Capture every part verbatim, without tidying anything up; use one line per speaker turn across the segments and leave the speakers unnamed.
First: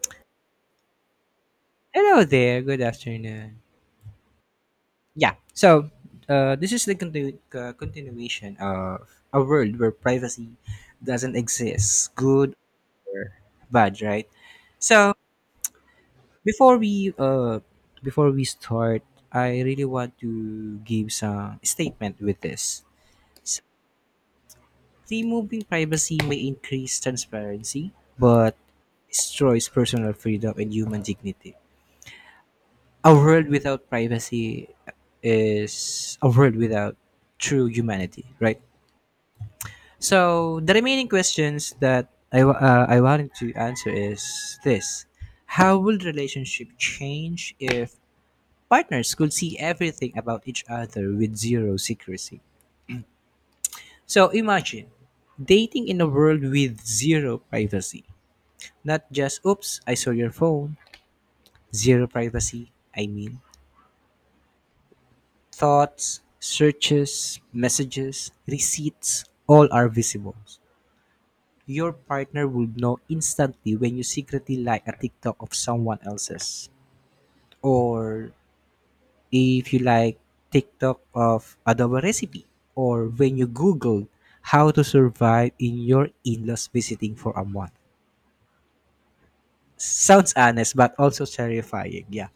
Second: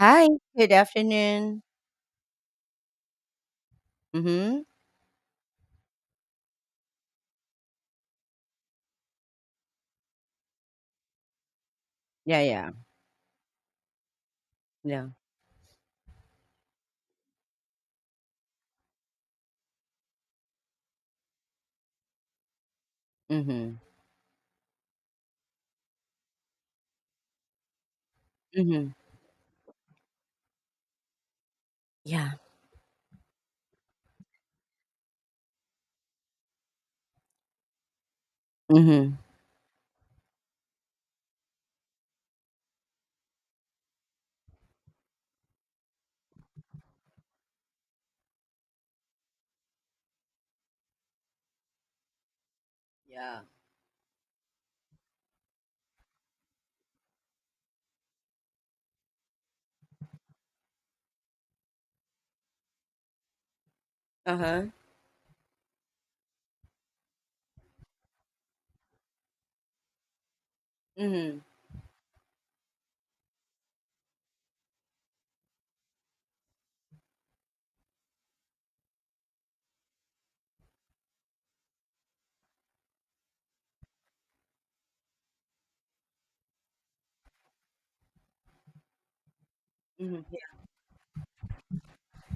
Hi, good afternoon.
Hello there. Good afternoon.
Mhm.
Yeah. So, uh, this is the continu- uh, continuation of a world where privacy doesn't exist,
Yeah,
good
yeah.
or bad, right?
Yeah.
So, Before we uh, before we start, I really want to give some statement with this. So,
Mhm.
removing privacy may increase transparency, but
Mhm.
destroys personal freedom and human dignity.
Yeah.
A world without privacy is a world without true humanity, right?
Mhm.
So the remaining questions that I wa- uh, I wanted to answer is this: how would relationship change if partners could see everything about each other with zero secrecy?
Yeah.
So imagine dating in a world with zero privacy. Not just oops, I saw your phone. Zero privacy. I mean,
Uh-huh.
Thoughts, searches, messages, receipts, all are visible.
Mhm.
Your partner will know instantly when you secretly like a TikTok of someone else's, or if you like TikTok of adobo recipe, or when you Google how to survive in your in-laws visiting for a month.
Mhm.
Sounds
Yeah.
honest, but also terrifying. Yeah,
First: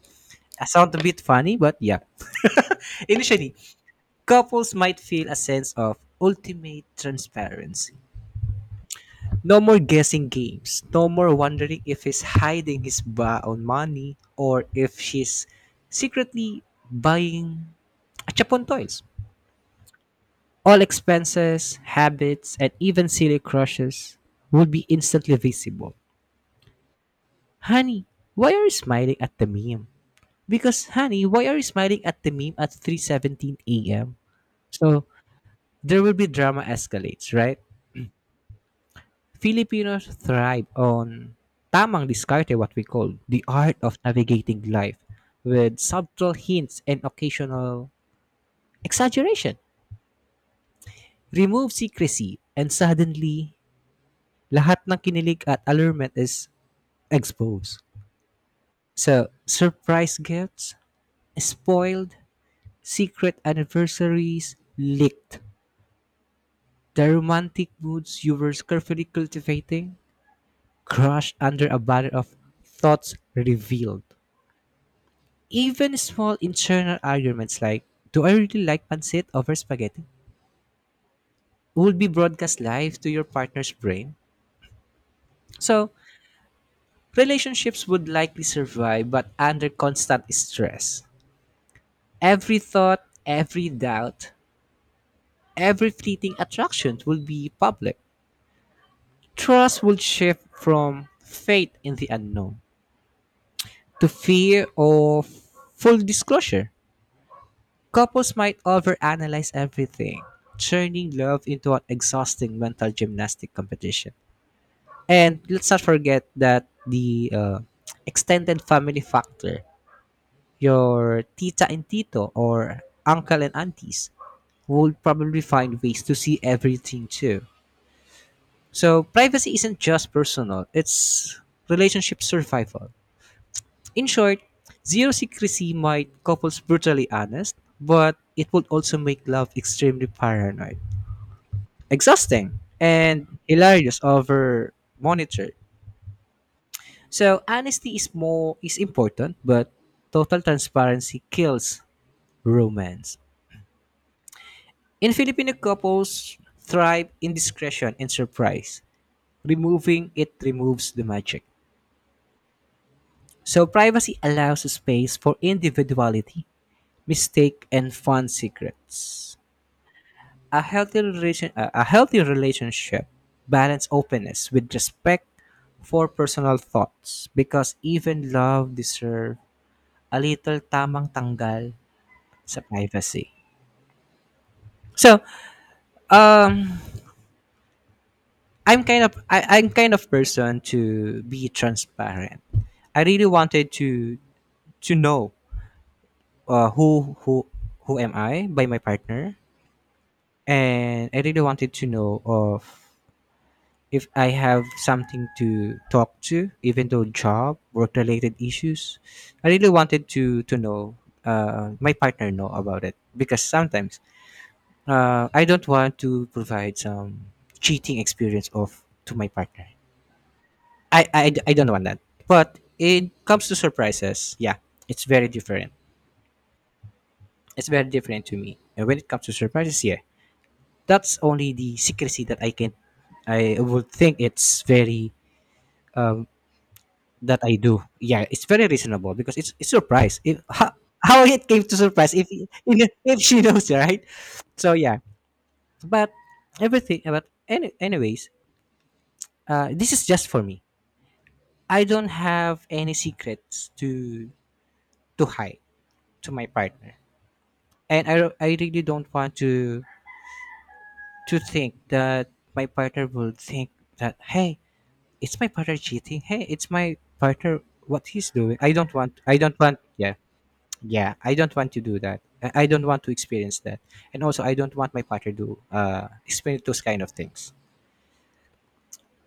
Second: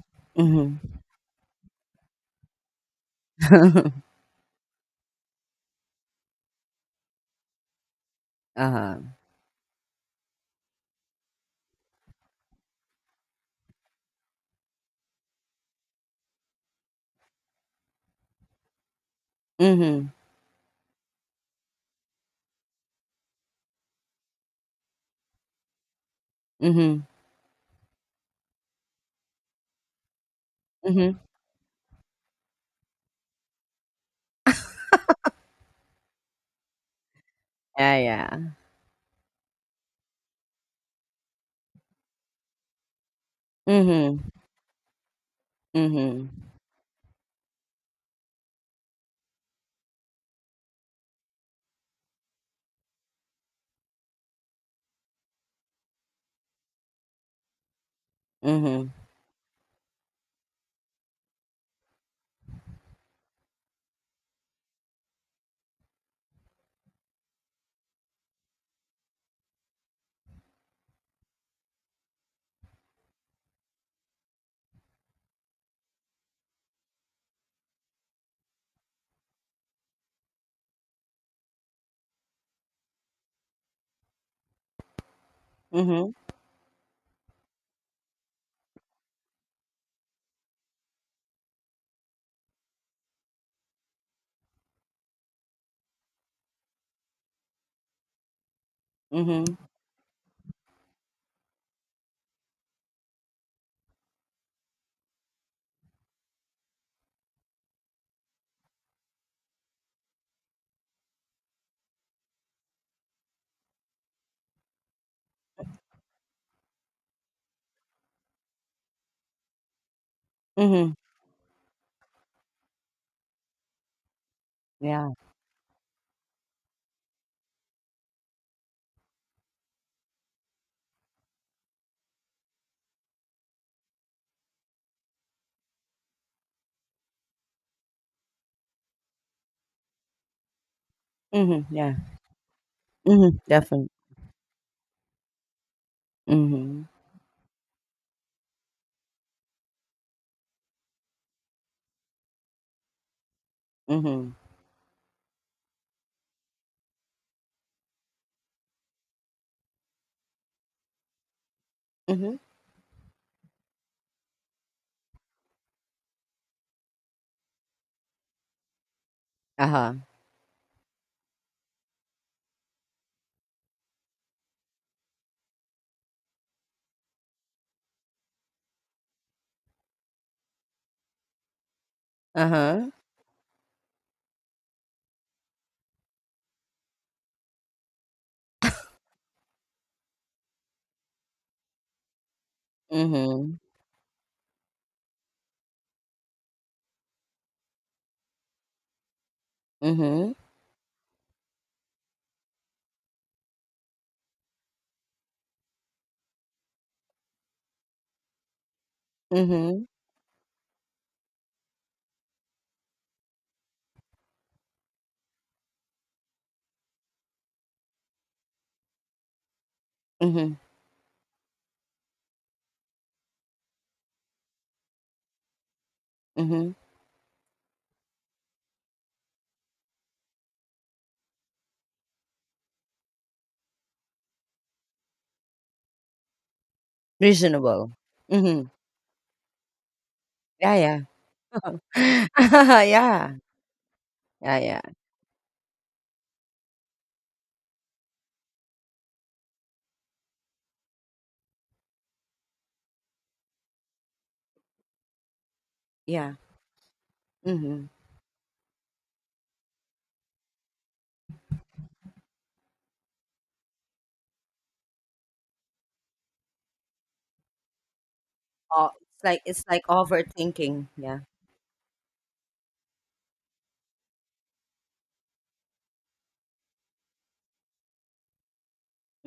I
Mhm.
sound a bit funny, but yeah. Initially, Couples might feel a sense of ultimate transparency.
Uh-huh.
No more guessing games. No more wondering if he's hiding his baon money or if she's secretly buying Chapon toys.
Mhm.
All expenses, habits, and even silly crushes would be instantly visible.
Mhm.
Honey, why are you smiling at the meme? Because,
Mhm.
honey, why are you smiling at the meme at three seventeen a m? So, there will be drama escalates, right?
Yeah, yeah.
Filipinos thrive on tamang diskarte, what we call the art of
Mhm.
navigating life, with subtle
Mhm.
hints and occasional exaggeration. Remove secrecy, and suddenly, lahat ng kinilig at allurement is exposed.
Mhm.
So, surprise gifts, spoiled, secret anniversaries, leaked. The romantic moods you were carefully cultivating, crushed under a banner of thoughts revealed. Even small internal arguments like, do I really like pancit over spaghetti? Would be broadcast live to your partner's brain. So,
Mhm.
relationships would likely survive but under constant stress. Every thought, every doubt, every fleeting attraction will be public.
Mhm.
Trust would shift from faith in the unknown to fear of full disclosure. Couples might overanalyze everything, turning love into an exhausting mental gymnastic competition. And let's not forget that the uh, extended family factor,
Mhm.
your tita and tito or uncle and aunties would
Yeah.
probably find ways to see everything too. So privacy isn't just personal, it's relationship survival. In short, zero secrecy might couples brutally honest, but it would also make love extremely paranoid,
Mhm. Yeah.
exhausting and
Mhm. Definitely.
hilarious over monitored.
Mhm.
So honesty is more is important, but total transparency kills romance.
Mhm.
In Filipino couples thrive in discretion and surprise. Removing it removes the magic.
Mhm.
So privacy allows space for individuality, mistake, and fun secrets.
Uh-huh.
A healthy relation, uh, a healthy relationship balance openness with respect for personal thoughts because even love deserve a little tamang tanggal sa
Uh-huh.
privacy. So, um, I'm kind of I, I'm kind of person to be transparent. I really
Mhm.
wanted to to know uh, who who who am I by my partner,
Mhm.
and I really wanted to know of if I have something to talk to, even though job, work related issues, I really
Mhm.
wanted to to know, uh, my partner know about it because sometimes uh, I don't want to provide some cheating experience of to my partner.
Mhm.
I, I I don't want that. But it comes to surprises, yeah, it's very different.
Mhm.
It's very different to me. And when it comes to surprises, yeah, that's only the secrecy that I can. I would think it's very uh, that I do.
Reasonable.
Yeah, it's very
Mhm.
reasonable because it's it's surprise. If how,
Yeah,
how it came to surprise
yeah.
if if, if
Yeah.
she knows, right?
Yeah,
So
yeah.
yeah, but everything. But any, anyways, uh, this is just for me. I don't have any secrets to to hide to
Yeah.
my partner,
Mhm.
and I ro- I really don't want to to think that my partner will think that hey, it's my partner cheating. Hey, it's my partner what he's doing. I
Oh,
don't want.
it's
I
like
don't
it's
want.
like
Yeah.
overthinking.
Yeah,
Yeah.
I don't want to do that. I I don't want to experience that, and also I don't want my partner to uh, experience those kind of things.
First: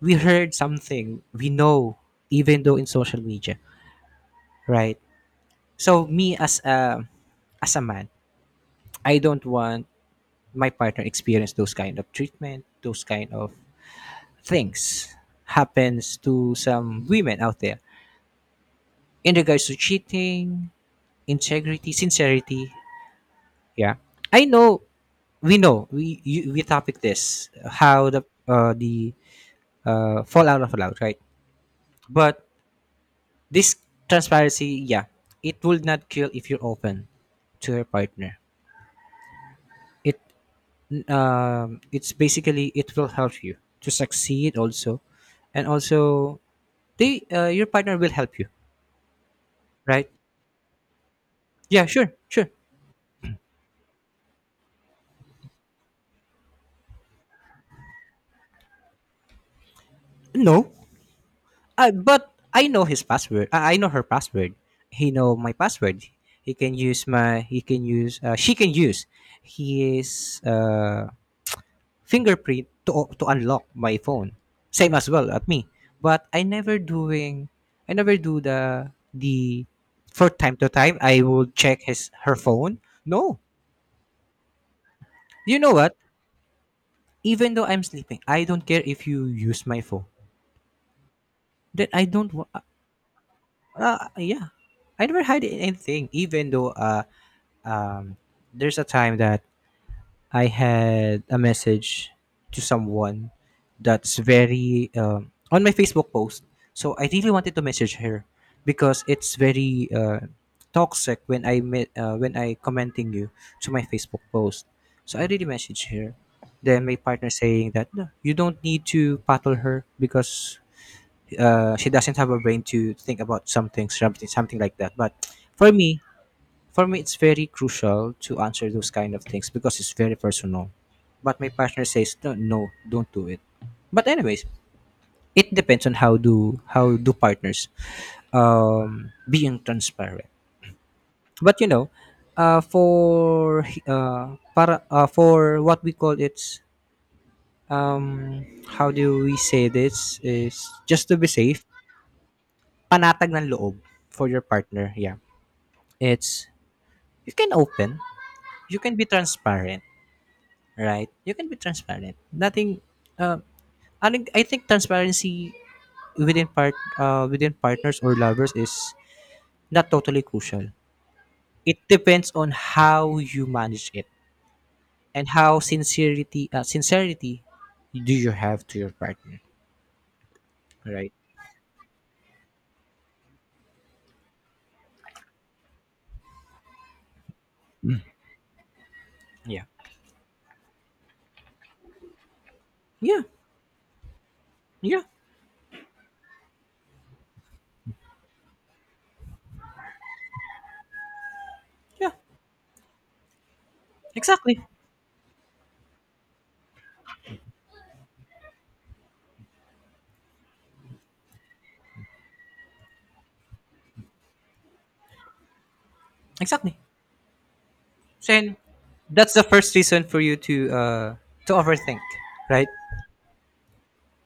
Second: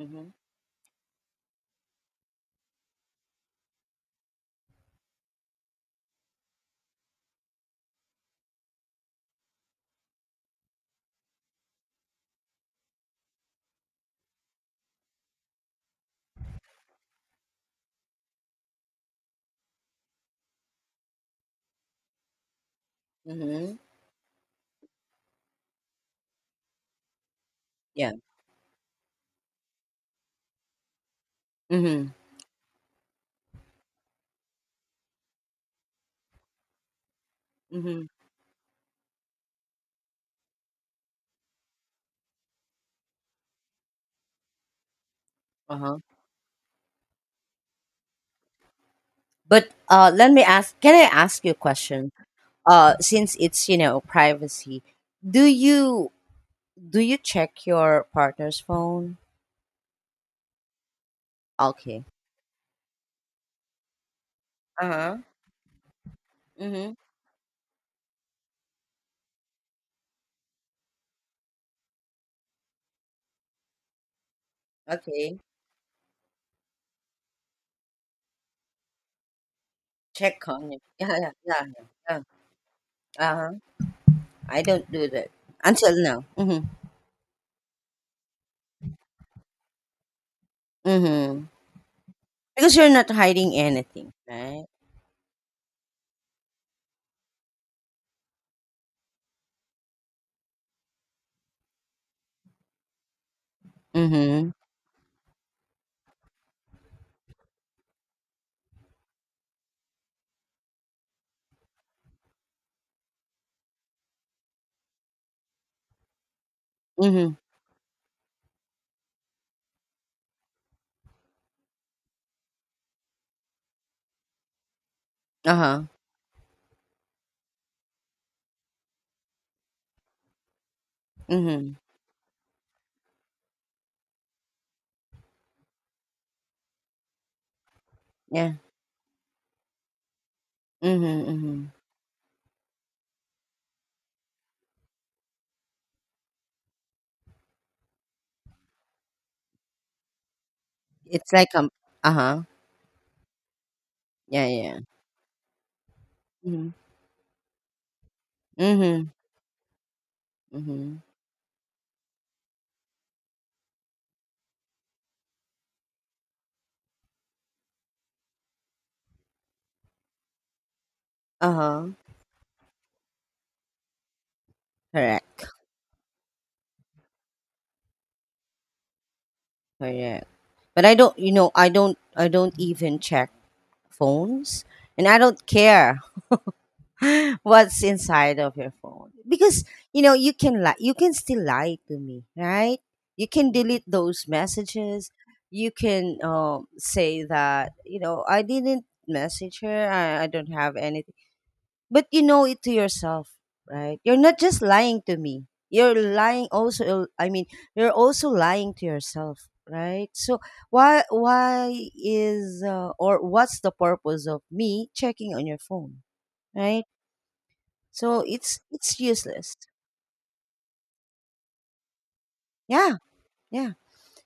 We heard something we know, even though in social media, right? So me as a as a man, I don't want my partner experience those kind of treatment, those kind of things happens to some women out there in regards to cheating, integrity, sincerity.
Mhm.
Yeah, I know. We know. We you, we topic this how
Yeah.
the uh, the uh, fallout of fallout, right?
Mhm.
But this transparency, yeah, it will not kill if you're open to your
Mhm.
partner. It, um, it's basically it will help you to succeed also, and
Uh-huh.
also they uh, your partner will help you,
But
right?
uh let me ask can I ask you a
Yeah,
question?
sure, sure.
Uh since it's, you know, privacy, do you do you check your partner's phone?
No, Uh,
Okay.
but I know his password. Uh, I know her password. He
Uh-huh.
know my password. He can
Mhm.
use my. He can use. Uh, she can use his uh, fingerprint to to unlock my phone. Same as well
Okay.
at me. But I never doing. I never do the the. For
Check
time to
on it.
time,
Yeah,
I
yeah,
will
yeah.
check his
Yeah.
her phone. No,
Uh-huh. I don't do that
you know
until
what?
now. Mhm.
Even though I'm sleeping, I don't care if you use my phone.
Mhm.
That I don't. Wa-
Because you're not hiding
Uh,
anything,
yeah,
right?
I never had anything, even though uh, um, there's a time that I had a message to someone that's
Mhm,
very um, on my Facebook post. So I really wanted to message her because it's very uh, toxic when I met uh, when I commenting you to my Facebook post. So I really messaged her. Then my partner
mhm,
saying that no, you don't need to battle her because, uh, she doesn't have a brain to think about something something something like that. But for
uh-huh,
me for me it's very crucial to answer those kind of things because it's very personal, but my
mhm,
partner says no, no don't do it. But anyways, it depends on how do how do partners,
yeah,
um being transparent.
mhm,
But you
mhm.
know, uh for uh para uh, for what we call, it's, um how do we say, this is just to be
It's like,
safe,
um uh-huh,
panatag ng loob for your
yeah, yeah,
partner, yeah. It's
mhm,
you can open, you can be
mhm,
transparent,
mhm,
right? You can be transparent. Nothing. Uh, I think I think transparency within part uh, within partners or lovers is not totally crucial. It
uh-huh,
depends on how you manage it and
correct,
how sincerity uh, sincerity do you have to your partner,
correct. But I
right?
don't, you know, I don't I don't even check phones, and I don't care what's inside of your phone,
Yeah,
because you know you can lie. You can still lie to me, right?
yeah,
You can delete those
yeah,
messages. You can um, say that you know I didn't message her. I, I don't have anything, but
yeah.
you know it to yourself, right? You're not
Exactly,
just lying to me, you're lying also. I mean, you're also lying to yourself, right? So why why is uh, or what's the purpose of me checking on your phone,
exactly.
right? So
So
it's it's
that's the
useless.
first reason for you to uh to overthink, right?
Yeah, yeah.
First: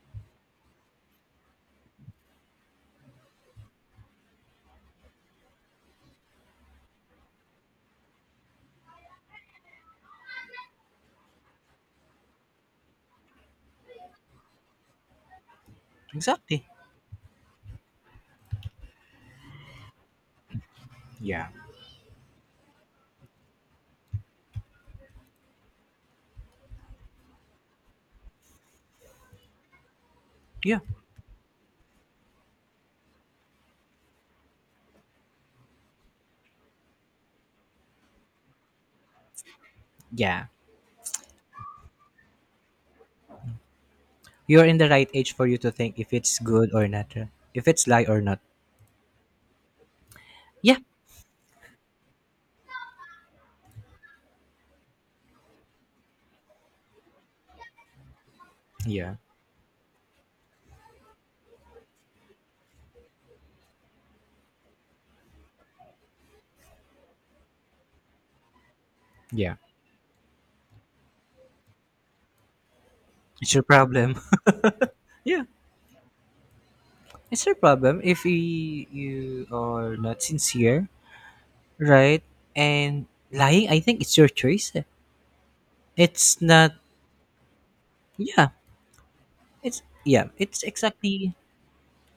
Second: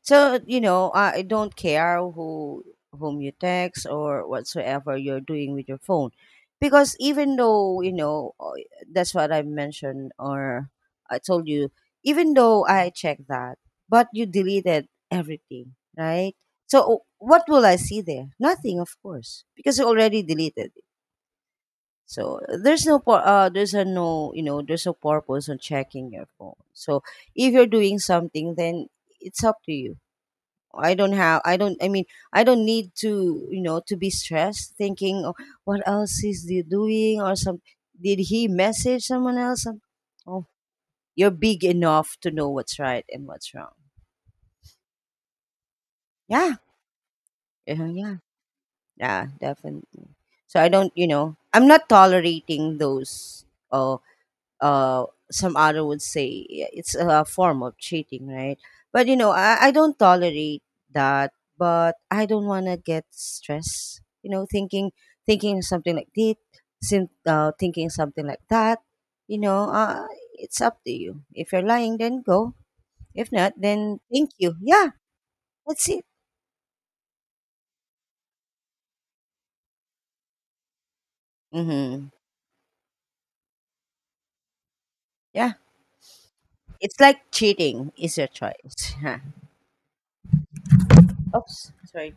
So you know, uh, I don't care who whom you text or whatsoever you're doing with your phone, because even though you know uh, that's what I mentioned, or I told you, even though I checked that, but you deleted everything, right?
Exactly.
So what will I see there? Nothing, of course, because you already deleted.
Yeah.
So there's no pur- uh there's a no you know there's no purpose on checking your phone. So if you're doing something, then it's up to you.
Yeah.
I don't have I don't, I mean, I don't need to you know to be stressed thinking, oh, what else is he doing? Or some did he message someone else? Some- Oh,
Yeah.
you're big enough to know what's right and what's wrong.
You're in the right age for you to think if it's
Yeah,
good or not. uh, If
yeah,
it's lie
yeah,
or not.
yeah, definitely. So I
Yeah.
don't, you know I'm not tolerating those, uh, uh, some other would say, yeah, it's a form of cheating, right? But
Yeah.
you know, I, I don't tolerate that, but I don't want to get stressed, you know, thinking thinking something like this, sim- uh, thinking something like that, you
Yeah.
know, uh, it's up to you. If you're lying, then go. If
It's
not,
your
then
problem.
thank you. Yeah,
Yeah.
that's it.
It's your problem if you, you are not sincere,
Mm-hmm.
right? And lying, I think it's your choice. Eh.
Yeah,
It's not
it's like cheating is your
yeah.
choice.
It's yeah, it's exactly
Huh. Oops, sorry.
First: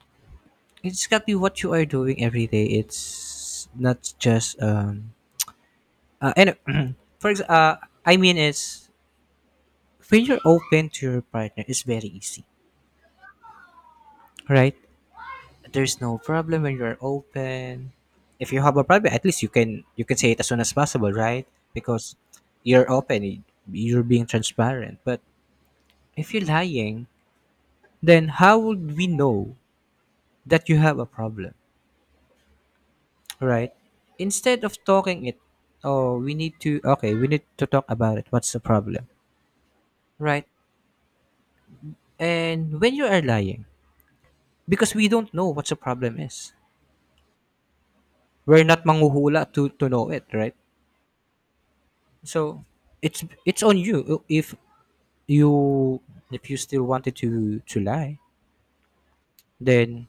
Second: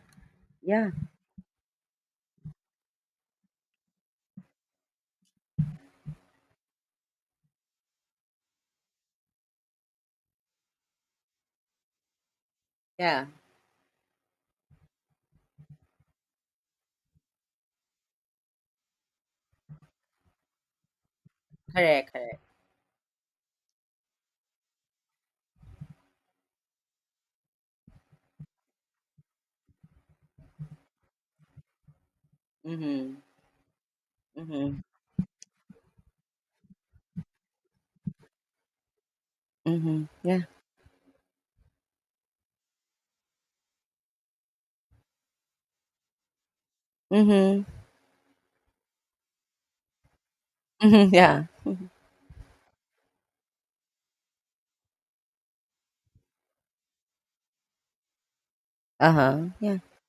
Yeah,
it's exactly what you are doing every day. It's not just um uh, and for ex- uh I mean it's when you're open to your partner it's very easy,
yeah,
right? There's no problem when you're open. If you have a problem, at least you can you can say it as soon as possible, right?
correct,
Because
correct.
you're open, you're being transparent. But if you're lying, then how would we know that you have a problem,
Mm-hmm.
right? Instead of
Mm-hmm.
talking it, oh we need to, okay we need to talk about it, what's the problem,
Mhm. Yeah.
right? And when you are lying, because we don't know what the problem is,
Mhm.
we're not manguhula to to know it, right?
Mhm. Yeah.
So it's it's on you if you, if you still wanted to to lie,
Uh-huh. Yeah.
then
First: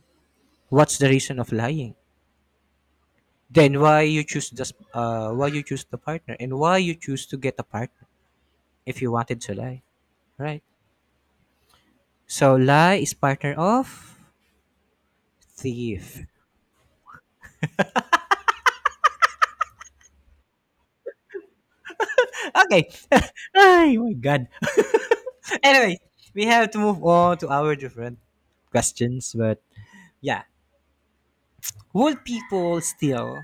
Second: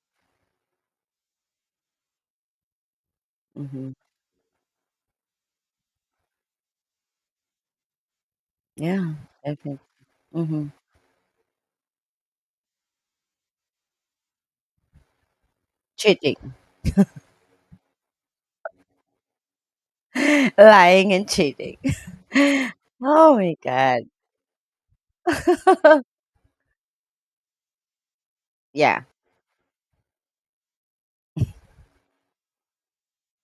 what's the reason of lying? Then
Mhm.
why you choose this, uh why you choose the partner, and why you choose to get a partner if you
Yeah.
wanted to
Definitely.
lie, right?
Mhm.
So lie is partner of thief.
Cheating. Lying and cheating.
Okay.
Oh my
Oh
god.
my god. Anyway, we have to move on to our different
Yeah.
questions, but yeah, would people still,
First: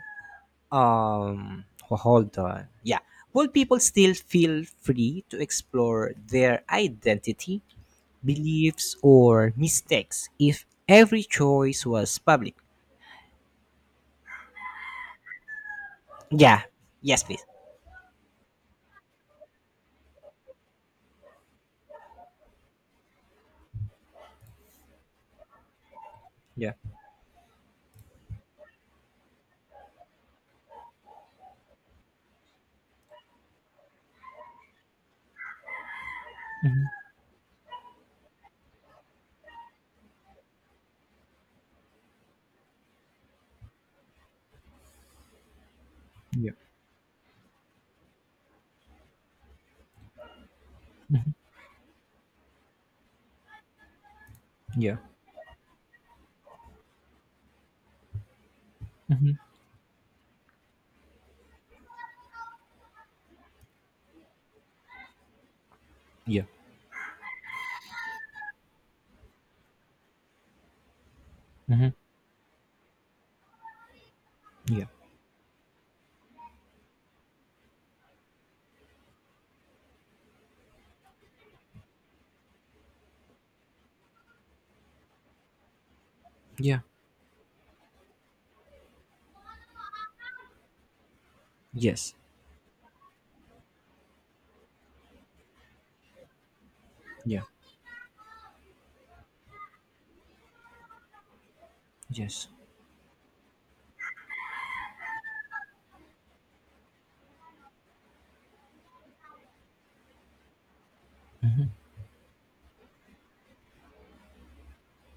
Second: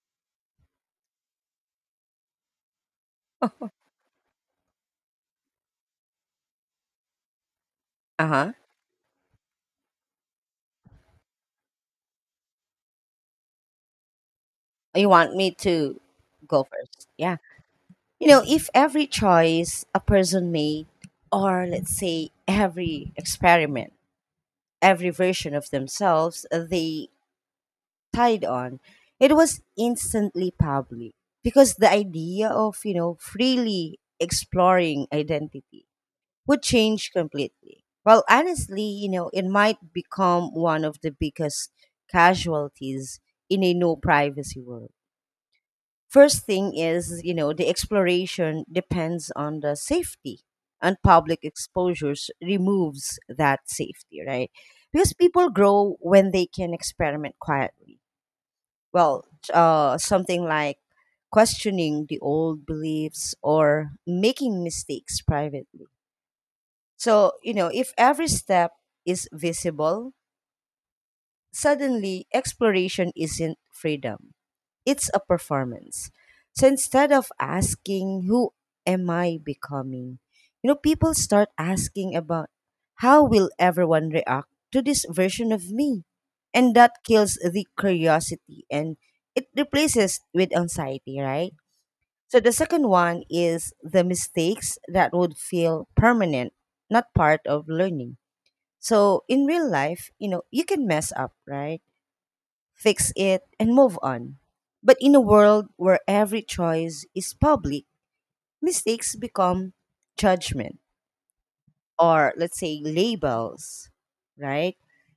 um ho- hold on, yeah, will people still feel free to explore their identity,
Uh-huh.
beliefs or mistakes if every choice was public?
You want me to
Yeah,
go first?
yes
Yeah.
please.
You know, if every choice a person made, or let's say every experiment, every version of themselves
Yeah,
they tied on, it was instantly public, because the idea of, you know, freely exploring identity would change completely. Well, honestly, you know, it might become one of the biggest casualties in a no privacy world. First
yeah,
thing is, you know, the exploration depends on the safety, and public exposures removes that safety, right?
yeah,
Because people grow when they can experiment quietly, well, uh, something like questioning the old beliefs or making mistakes privately,
yeah,
so you know if every step is visible.
mm-hmm.
Suddenly, exploration isn't freedom,
Yeah,
it's a performance. So instead of asking, who am I becoming? You know, people start asking about how will everyone react to this version of me? And
yeah,
that kills the curiosity, and it replaces with anxiety, right?
yes,
So the second one is the mistakes that would feel permanent, not part
yeah,
of learning. So in real life, you know, you can mess up, right?
yes,
Fix it, and move on. But in a world where every choice is public, mistakes become judgment, or, let's say, labels, right?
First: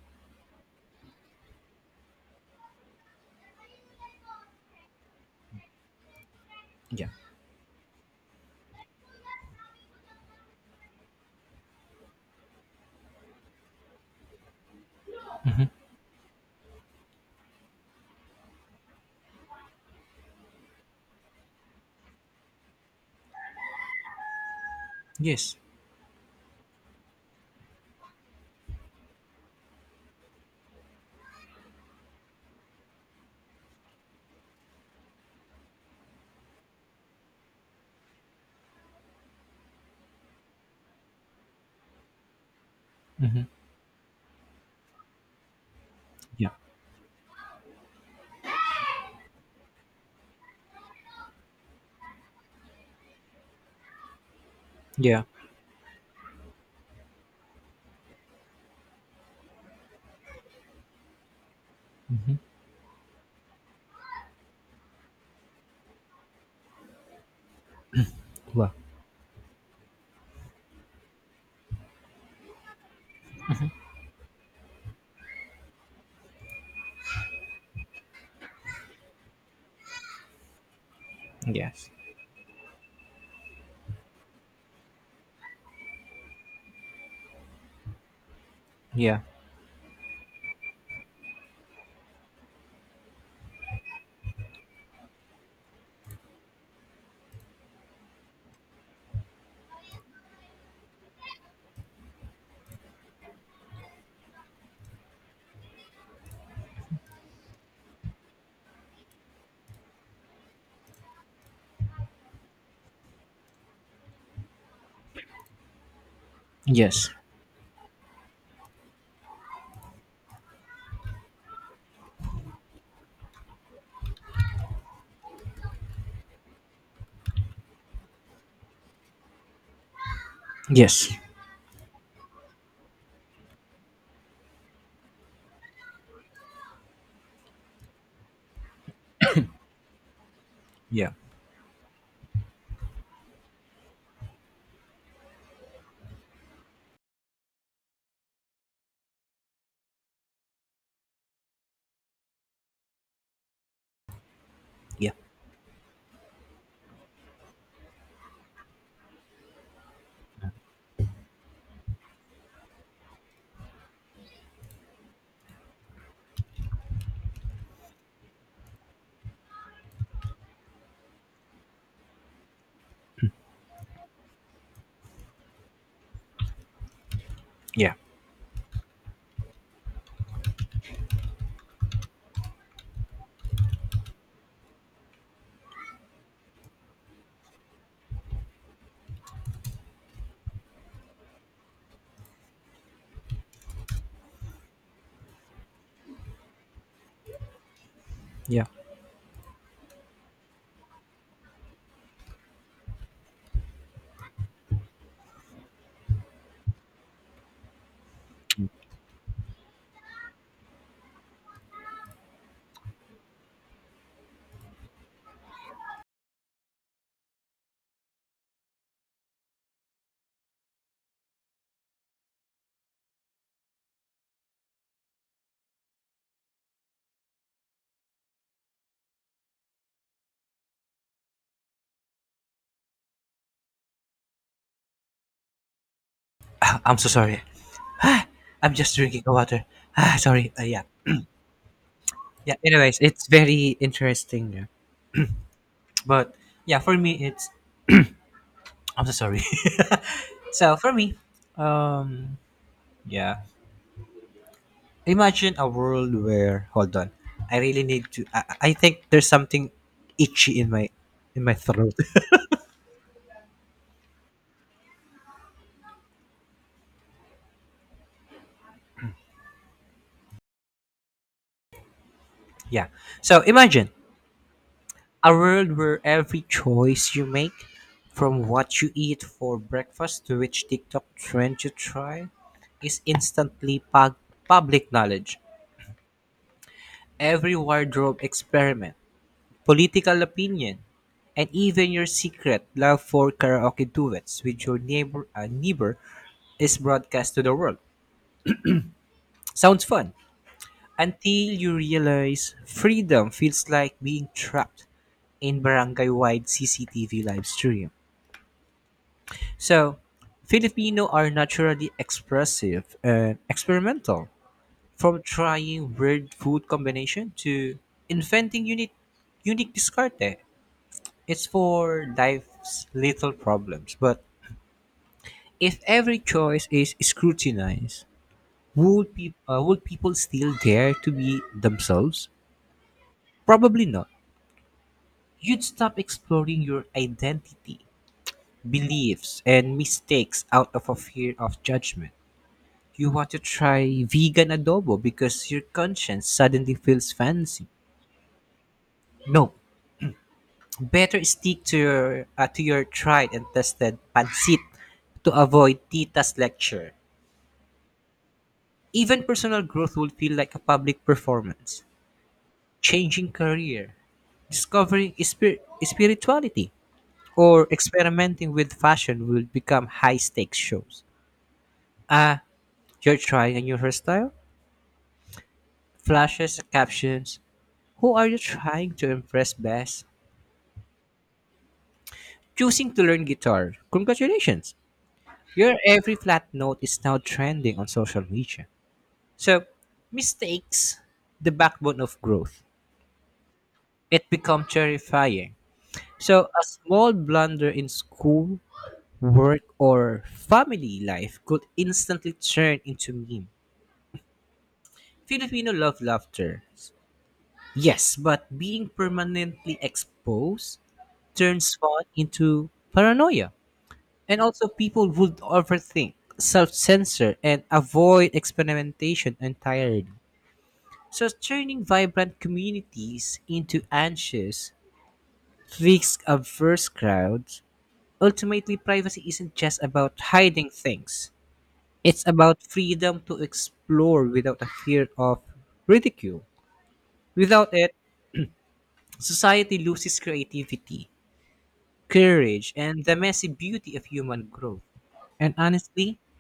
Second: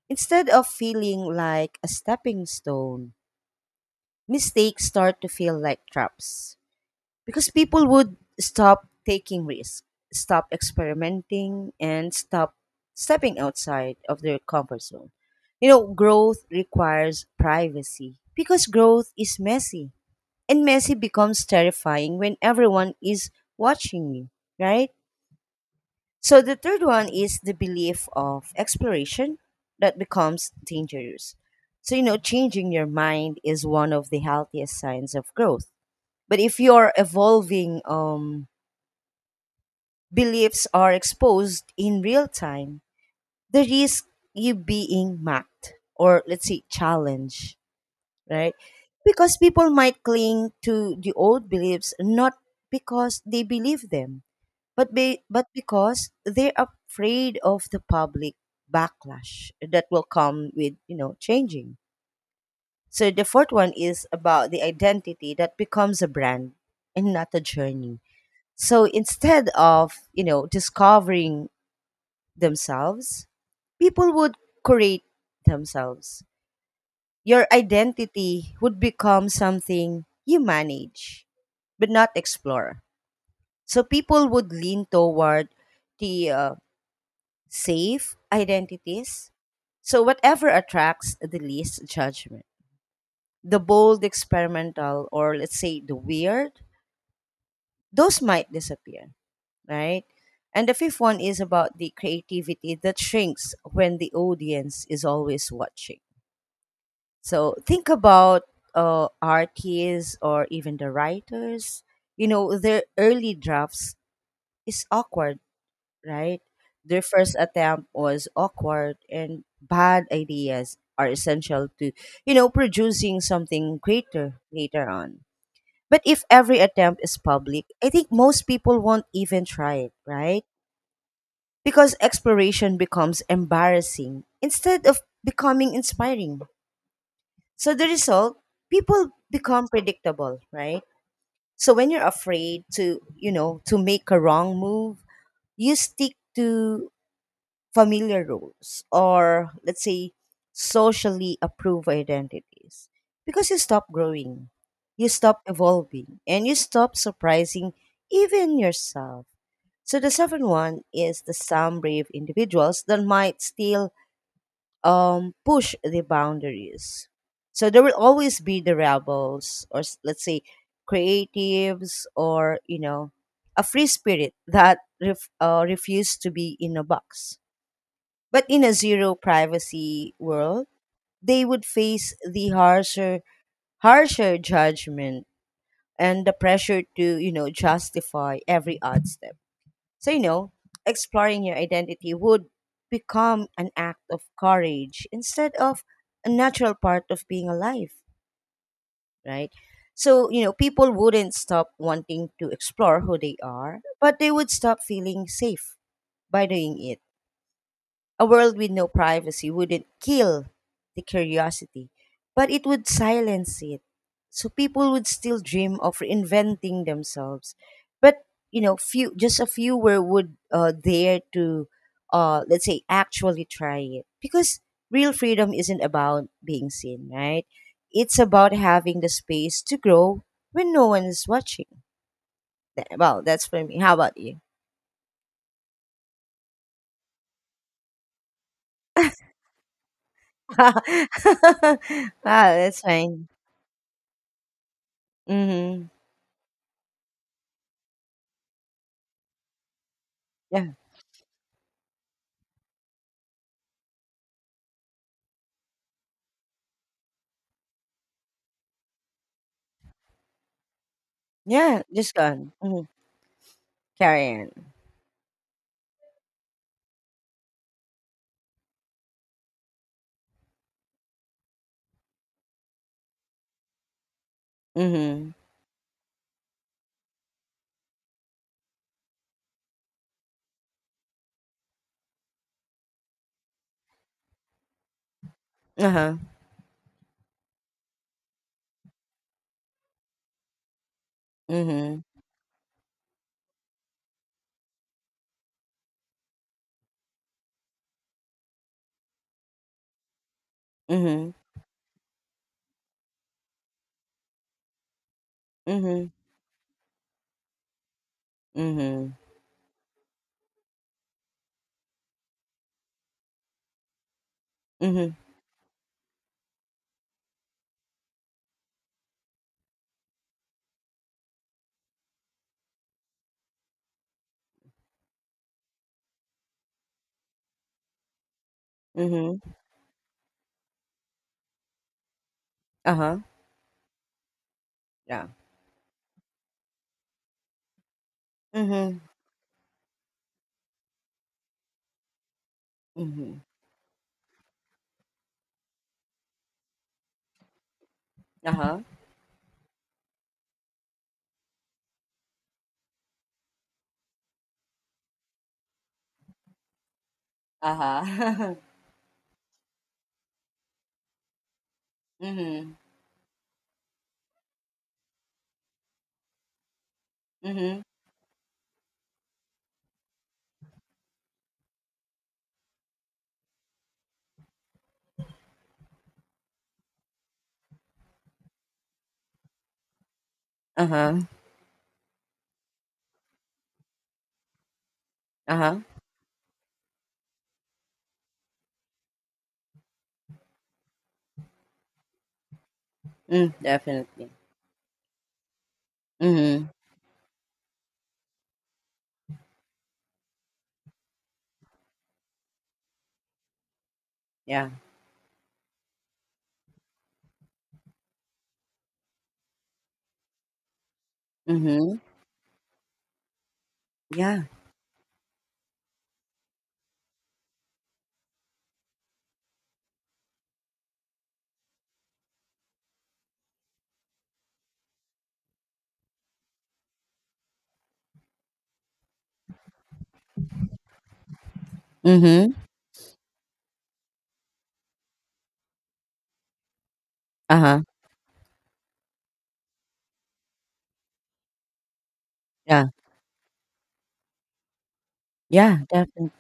Instead of feeling like a stepping stone, mistakes start to feel like traps,
yeah,
because people would stop taking risks, stop experimenting, and stop stepping outside of their comfort zone. You know, growth requires privacy, because growth is messy, and messy becomes terrifying when everyone is watching you, right?
yes,
So the third one is the belief of exploration that becomes dangerous. So you know, changing your mind is one of the healthiest signs of growth. But if your evolving um, beliefs are exposed in real time,
mm-hmm.
the risk you being mocked, or let's
Yeah,
say challenged, right? Because people might cling to the old beliefs not because they believe them, but
yeah,
be, but because they're afraid of the public backlash that will come with, you know, changing. So the fourth one is about the identity that becomes a brand and not a journey.
well,
So instead of, you know, discovering themselves, people would create themselves. Your identity would become something you manage,
yes,
but not explore. So people would lean toward the uh, safe
yeah,
identities. So whatever attracts the least judgment, the bold, experimental, or let's say the weird, those might disappear, right? And the fifth one is about the creativity that shrinks when the audience is always watching. So think about uh, artists, or even the writers. You know, their early drafts is awkward, right? Their
yes,
first attempt was awkward, and bad ideas are essential to, you know, producing something greater later on. But if every attempt is public, I think most people won't even try it, right?
yes,
Because exploration becomes embarrassing instead of becoming inspiring. So the result, people become predictable, right?
yeah,
So when you're afraid to, you know, to make a wrong move, you stick to familiar rules, or let's say socially approved identities, because you stop growing, you
yeah,
stop evolving, and you stop surprising even yourself. So the seventh one is the some brave individuals that might still um, push the boundaries. So there will always be the rebels, or s- let's say creatives, or you know, a free spirit that ref, uh, refuse to be in a box.
yeah,
But in a zero privacy world, they would face the harsher, harsher judgment and the pressure to you know justify every odd step. So, you know, exploring your identity would become an act of courage instead of a natural part of being alive,
yeah.
right? So, you know, people wouldn't stop wanting to explore who they are, but they would stop feeling safe by doing it. A world with no privacy wouldn't kill the curiosity, but it would silence it. So people would still dream of reinventing themselves, but you know, few just a few were would uh, dare to, uh, let's say, actually try it, because real freedom isn't about being seen, right? It's about having the space to grow when no one is watching. Th- Well, that's for me. How about you?
Ah, I'm so sorry. Ah, I'm just drinking water. Ah, sorry. Uh, yeah.
Wow,
Yeah.
that's
Anyways, it's
fine.
very interesting. Yeah.
Mm-hmm.
But yeah, for me, it's. I'm so sorry.
Yeah.
So for me, um, yeah. Imagine a world where. Hold on. I really need to. I, I think there's something itchy in my in my
Yeah,
throat.
just gone. Mhm. Carry on.
Yeah. So imagine a
Mhm.
world where every choice you make, from what you eat for breakfast to which TikTok trend you try, is instantly pub- public knowledge.
Uh-huh.
Every wardrobe experiment, political opinion, and even your
Mhm.
secret love for karaoke duets with your neighbor, uh, neighbor is broadcast to the world. Sounds fun. Until
Mhm.
you realize freedom feels like being trapped in barangay
Mhm.
wide C C T V live stream.
Mhm.
So, Filipino are naturally expressive and experimental,
Mhm.
from trying weird food combination to inventing unique unique discarte. It's for life's little problems, but if every choice is scrutinized, would pe-
Mhm.
uh, would people still dare to be themselves?
Uh-huh.
Probably not.
Yeah.
You'd stop exploring your identity,
Mhm.
beliefs, and mistakes out of a fear of judgment. You want to
Mhm.
try vegan adobo because your conscience suddenly feels fancy.
Uh-huh.
No, better stick to your uh, to your tried and tested pancit to avoid Tita's lecture.
Uh-huh.
Even personal growth would feel like a public performance.
Mhm.
Changing career, discovering spir- spirituality, or
Mhm.
experimenting with fashion will become high stakes shows. Ah, you're trying a new hairstyle? Flashes, captions. Who are you trying to impress best?
Uh-huh.
Choosing to learn guitar. Congratulations! Your
Uh-huh.
every flat note is now trending on social media. So, mistakes, the backbone of growth.
Mm,
It
definitely.
become terrifying. So, a
Mhm.
small blunder in school, work, or family life could instantly turn into meme.
Yeah.
Filipino love laughter. Yes, but being permanently exposed turns
Mhm.
fun into paranoia. And
Yeah.
also, people would overthink, self censor, and avoid experimentation entirely. So, turning vibrant communities into anxious, risk averse crowds, ultimately, privacy isn't just about hiding things, it's
Mhm.
about freedom to explore without a fear of ridicule. Without
Uh-huh.
it, society loses creativity, courage,
Yeah.
and the messy beauty of human growth. And
Yeah,
honestly,
definitely.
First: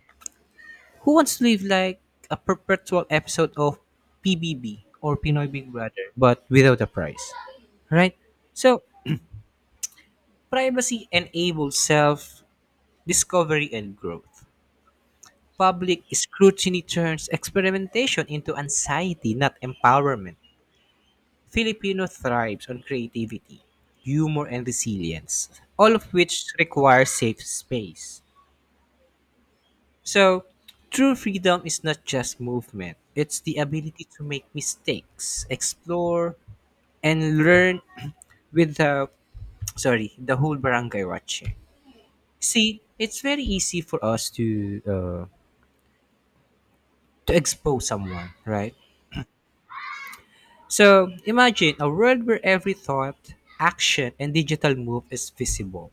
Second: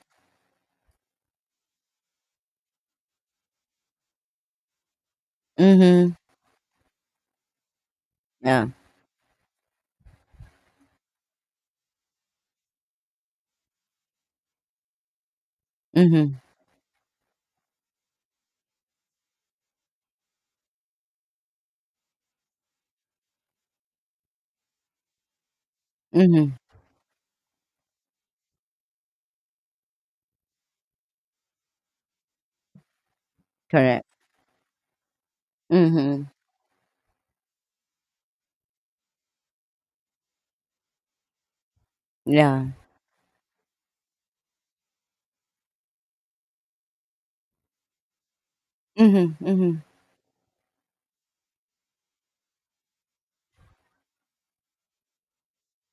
who wants to live like a perpetual episode of P B B or Pinoy Big Brother,
Mhm.
but without a prize? Right?
Yeah.
So, privacy enables self discovery and growth. Public
Mhm.
scrutiny turns experimentation into anxiety, not empowerment. Filipino thrives on creativity, humor, and resilience, all of which
Mhm.
require safe space. So, true freedom is not just movement, it's the ability
Correct.
to make mistakes,
Mhm.
explore, and learn with the sorry, the whole barangay watching.
Yeah.
See, it's very easy for us to uh, to expose someone, right?
Mhm. Mhm.
So, imagine a world where every thought, action, and digital move is visible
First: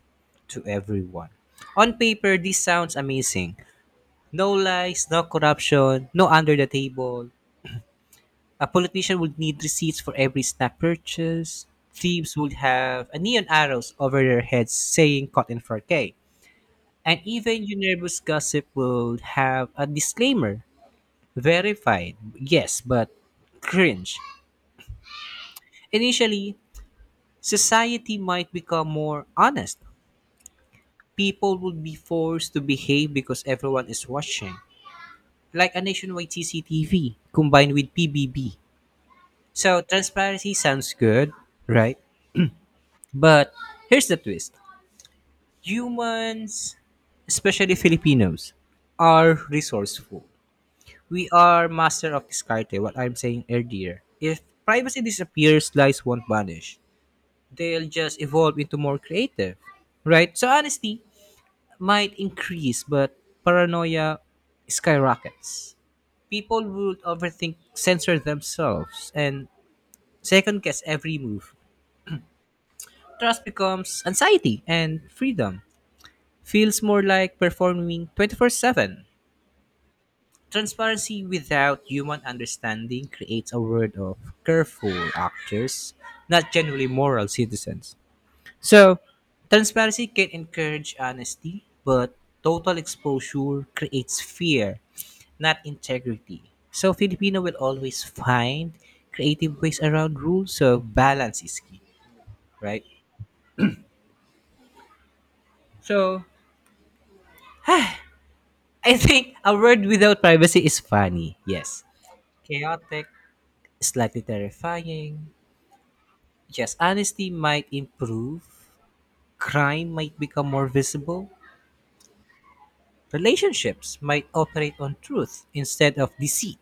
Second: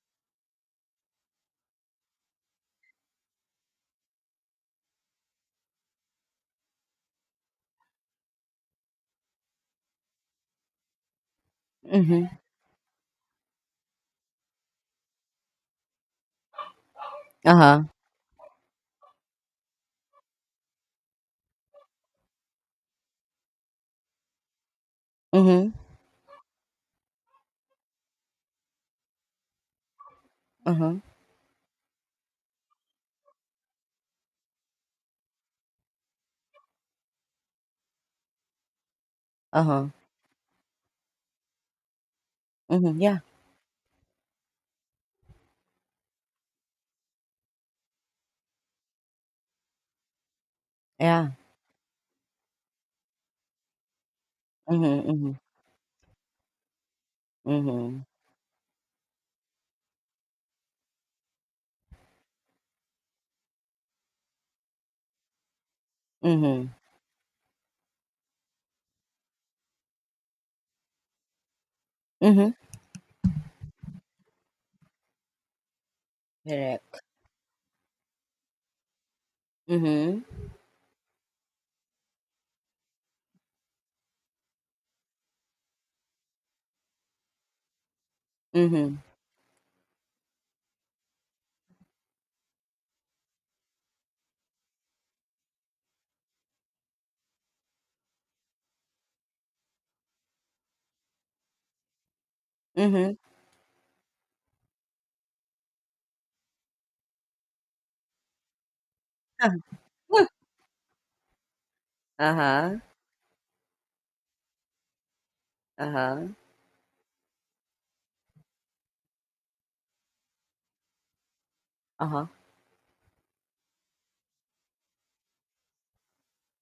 to everyone. On paper, this sounds amazing. No lies, no corruption, no under the table. A politician would need receipts for every snack purchase.
Mhm.
Thieves would have a neon arrows over their heads saying caught in four K. And even your
Uh-huh.
nervous gossip would have a disclaimer. Verified, yes, but cringe.
Mhm.
Initially, society might become more honest.
Uh-huh.
People would be forced to behave because everyone is watching, like a nationwide C C T V combined with P B B. So
Uh-huh.
transparency sounds good, right?
Mhm, yeah,
But here's the twist humans, especially Filipinos, are resourceful. We
yeah.
are master of discarte, what I'm saying earlier. If
Mhm,
privacy
mhm,
disappears, lies won't vanish. They'll
mhm,
just evolve into more creative, right? So honesty might increase, but paranoia skyrockets. People
mhm,
would overthink, censor themselves, and second guess every move.
mhm.
Trust becomes anxiety and freedom. Feels
Correct.
more like performing twenty four seven.
Mhm,
Transparency without human understanding creates a world of careful actors, not generally moral citizens. So,
mhm,
transparency can encourage honesty, but total exposure creates fear, not integrity. So, Filipino will always find creative ways around rules, so balance is key, right?
mhm.
So, I think
Huh,
a word without
huh.
privacy is funny. Yes.
Uh-huh,
Chaotic, slightly terrifying.
uh-huh,
Yes, honesty might improve. Crime might become more visible.
uh-huh,
Relationships might operate on truth instead of deceit.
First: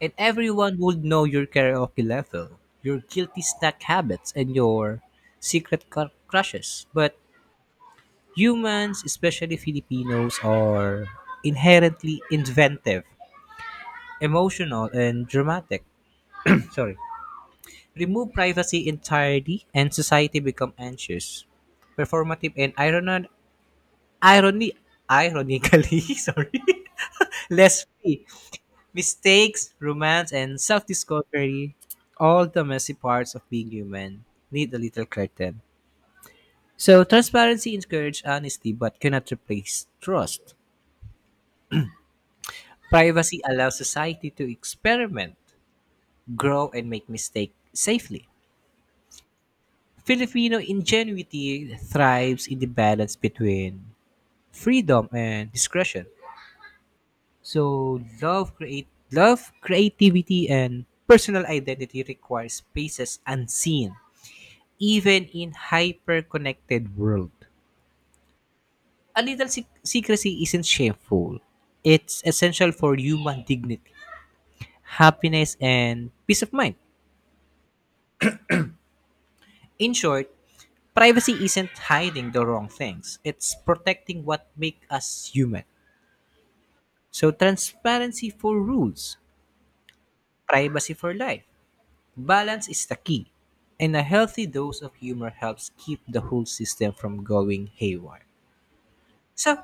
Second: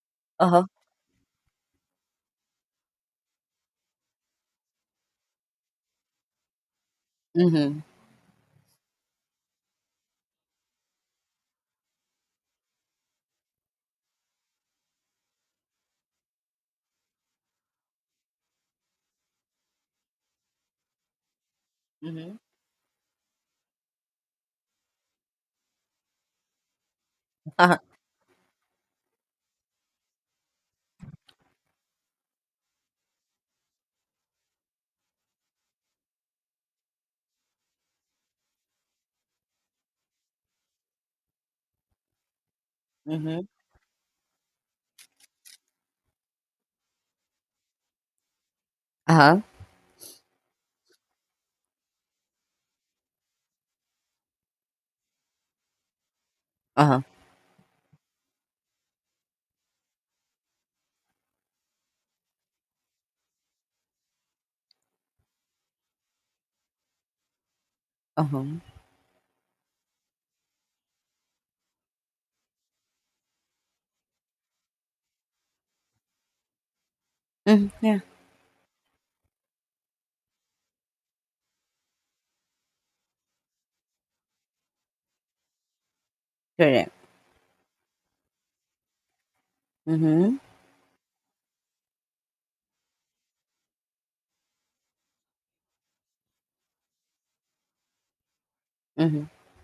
And
uh-huh.
everyone would know your karaoke level, your guilty snack habits, and your secret cr- crushes. But
Mhm,
humans, especially Filipinos, are inherently inventive, emotional, and dramatic. Sorry. Remove privacy entirely and society become anxious
mhm,
performative and irony irony ironically sorry
uh-huh,
less free mistakes romance and self-discovery all the messy parts of being human need a little curtain so transparency encourages honesty but cannot replace trust privacy
mhm,
allows society to experiment grow and make mistakes safely
uh-huh,
Filipino ingenuity thrives in the balance between freedom and discretion.
uh-huh,
So love create love, creativity and personal identity require spaces unseen, even in hyper-connected world.
uh-huh.
A little sec- secrecy isn't shameful. It's essential for human dignity, happiness, and peace of mind.
Mhm, yeah,
In short, privacy isn't hiding the wrong things. It's protecting what makes us human.
correct.
So, transparency for rules,
Mhm,
privacy for life. Balance is the key. And a healthy dose of humor helps keep the whole system from going haywire.
mhm.
So,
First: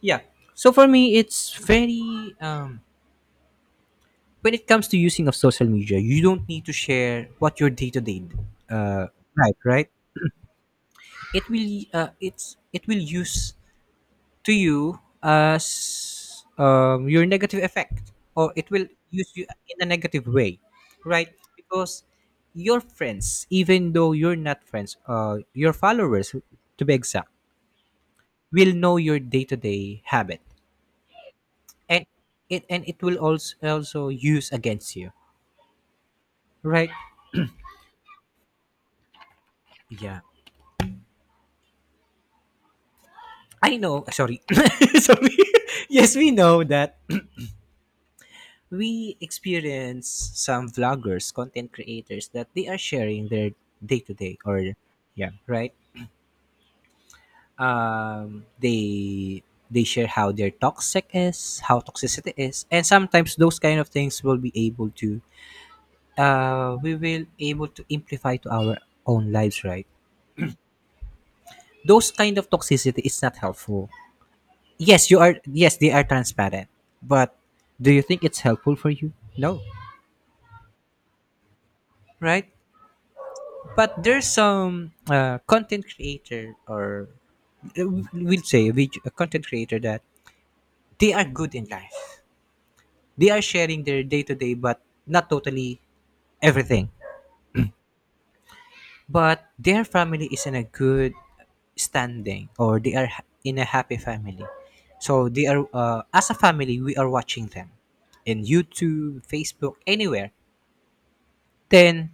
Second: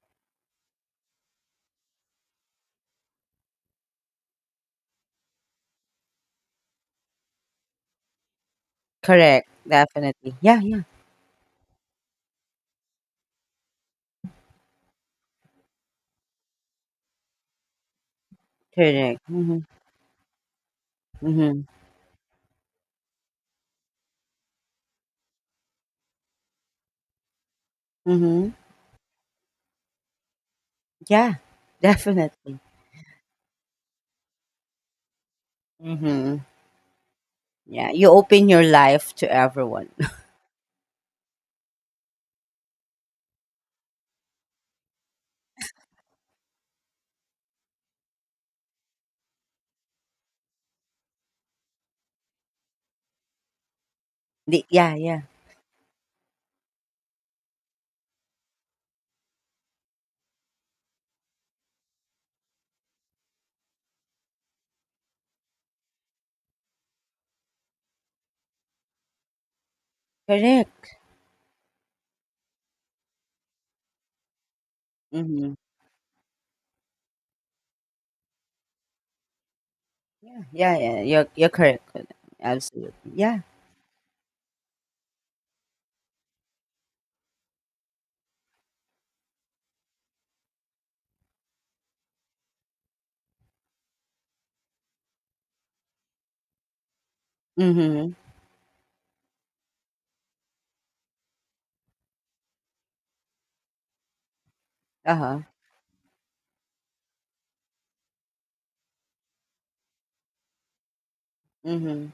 yeah. So for me, it's very um, when it comes to using of social media, you don't need to share what your day to day uh
Correct,
life, right?
definitely. Yeah, yeah,
It will uh, it's it will use to you as um, your negative effect or it will
correct.
use you
Mhm,
in a negative way right
mhm,
because your friends even though you're not friends uh, your followers to be exact
mhm.
will know your day-to-day habit
Yeah,
and
definitely.
it and it will also also use against you
Mhm.
right
Yeah, you open your life to everyone.
yeah I know sorry sorry yes we know that we experience some vloggers, content creators that they are sharing their day to day
The
or
yeah, yeah.
yeah. Right? Um, they they share how their toxic is, how toxicity is, and sometimes those kind of things will be able to uh we will able to amplify to our own lives, right?
Correct.
Those kind of toxicity is not helpful. Yes, you are
Mhm.
yes, they are transparent. But do you think it's helpful for you? No,
Yeah, yeah, yeah. You're you're correct. Correct.
right?
Absolutely. Yeah.
But there's some uh, content creator or uh, we'll say a, vid- a content creator that they are good in life they are sharing their day to day but not totally everything
Mhm.
but their family is in a good standing or they are ha- in a happy family so
Uh-huh.
they are uh, as a family we are watching them in youtube facebook anywhere. Then,
Mhm.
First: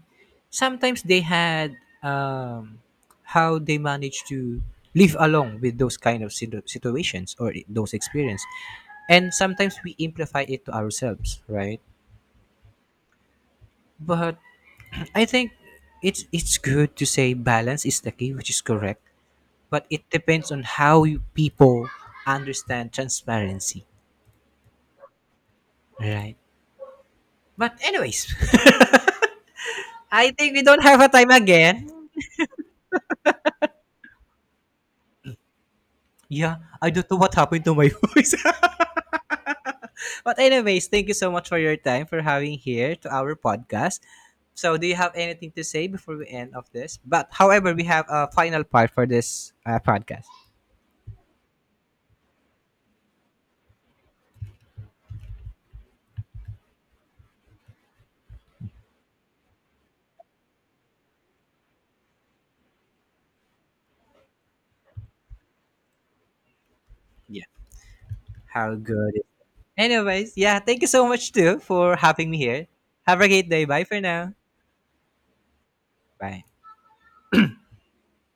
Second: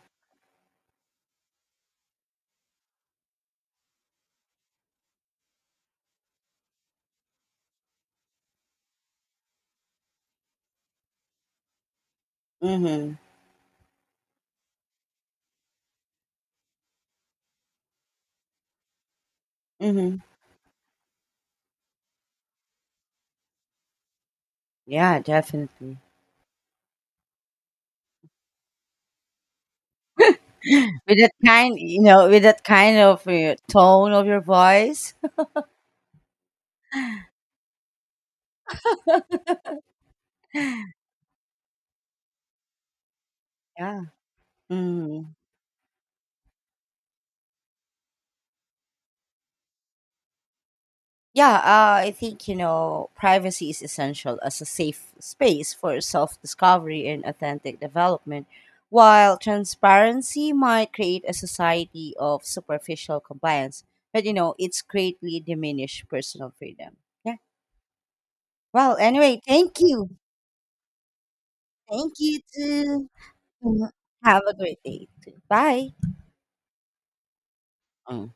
sometimes they had, um, how they manage to live along with those kind of situ- situations or i- those experience. And sometimes we amplify it to ourselves, right?
Mhm.
But I think it's it's good to say balance is the key, which is correct. But it
Mhm.
depends on how you people understand transparency,
Yeah, definitely.
right? But anyways, I think we don't have a
With
time
that kind,
again.
you know, with that kind of uh, tone of your voice.
Yeah, I don't know what happened to my voice. But anyways, thank you so much for your time for having here to our podcast.
Yeah.
So do you have
Mhm.
anything to say before we end of this? But however, we have a final part for this uh, podcast.
Yeah, uh, I think, you know, privacy is essential as a safe space for self-discovery and authentic development, while transparency might create a society of superficial compliance, but you know, it's greatly diminished personal freedom. Yeah.
Yeah. How
Well,
good. Is-
anyway, thank
that?
you.
Anyways, yeah, thank you so much too for
Thank
having me
you
here.
too.
Have a great day. Bye
Mhm.
for now.
Have a great day too. Bye.
Bye.
Oh.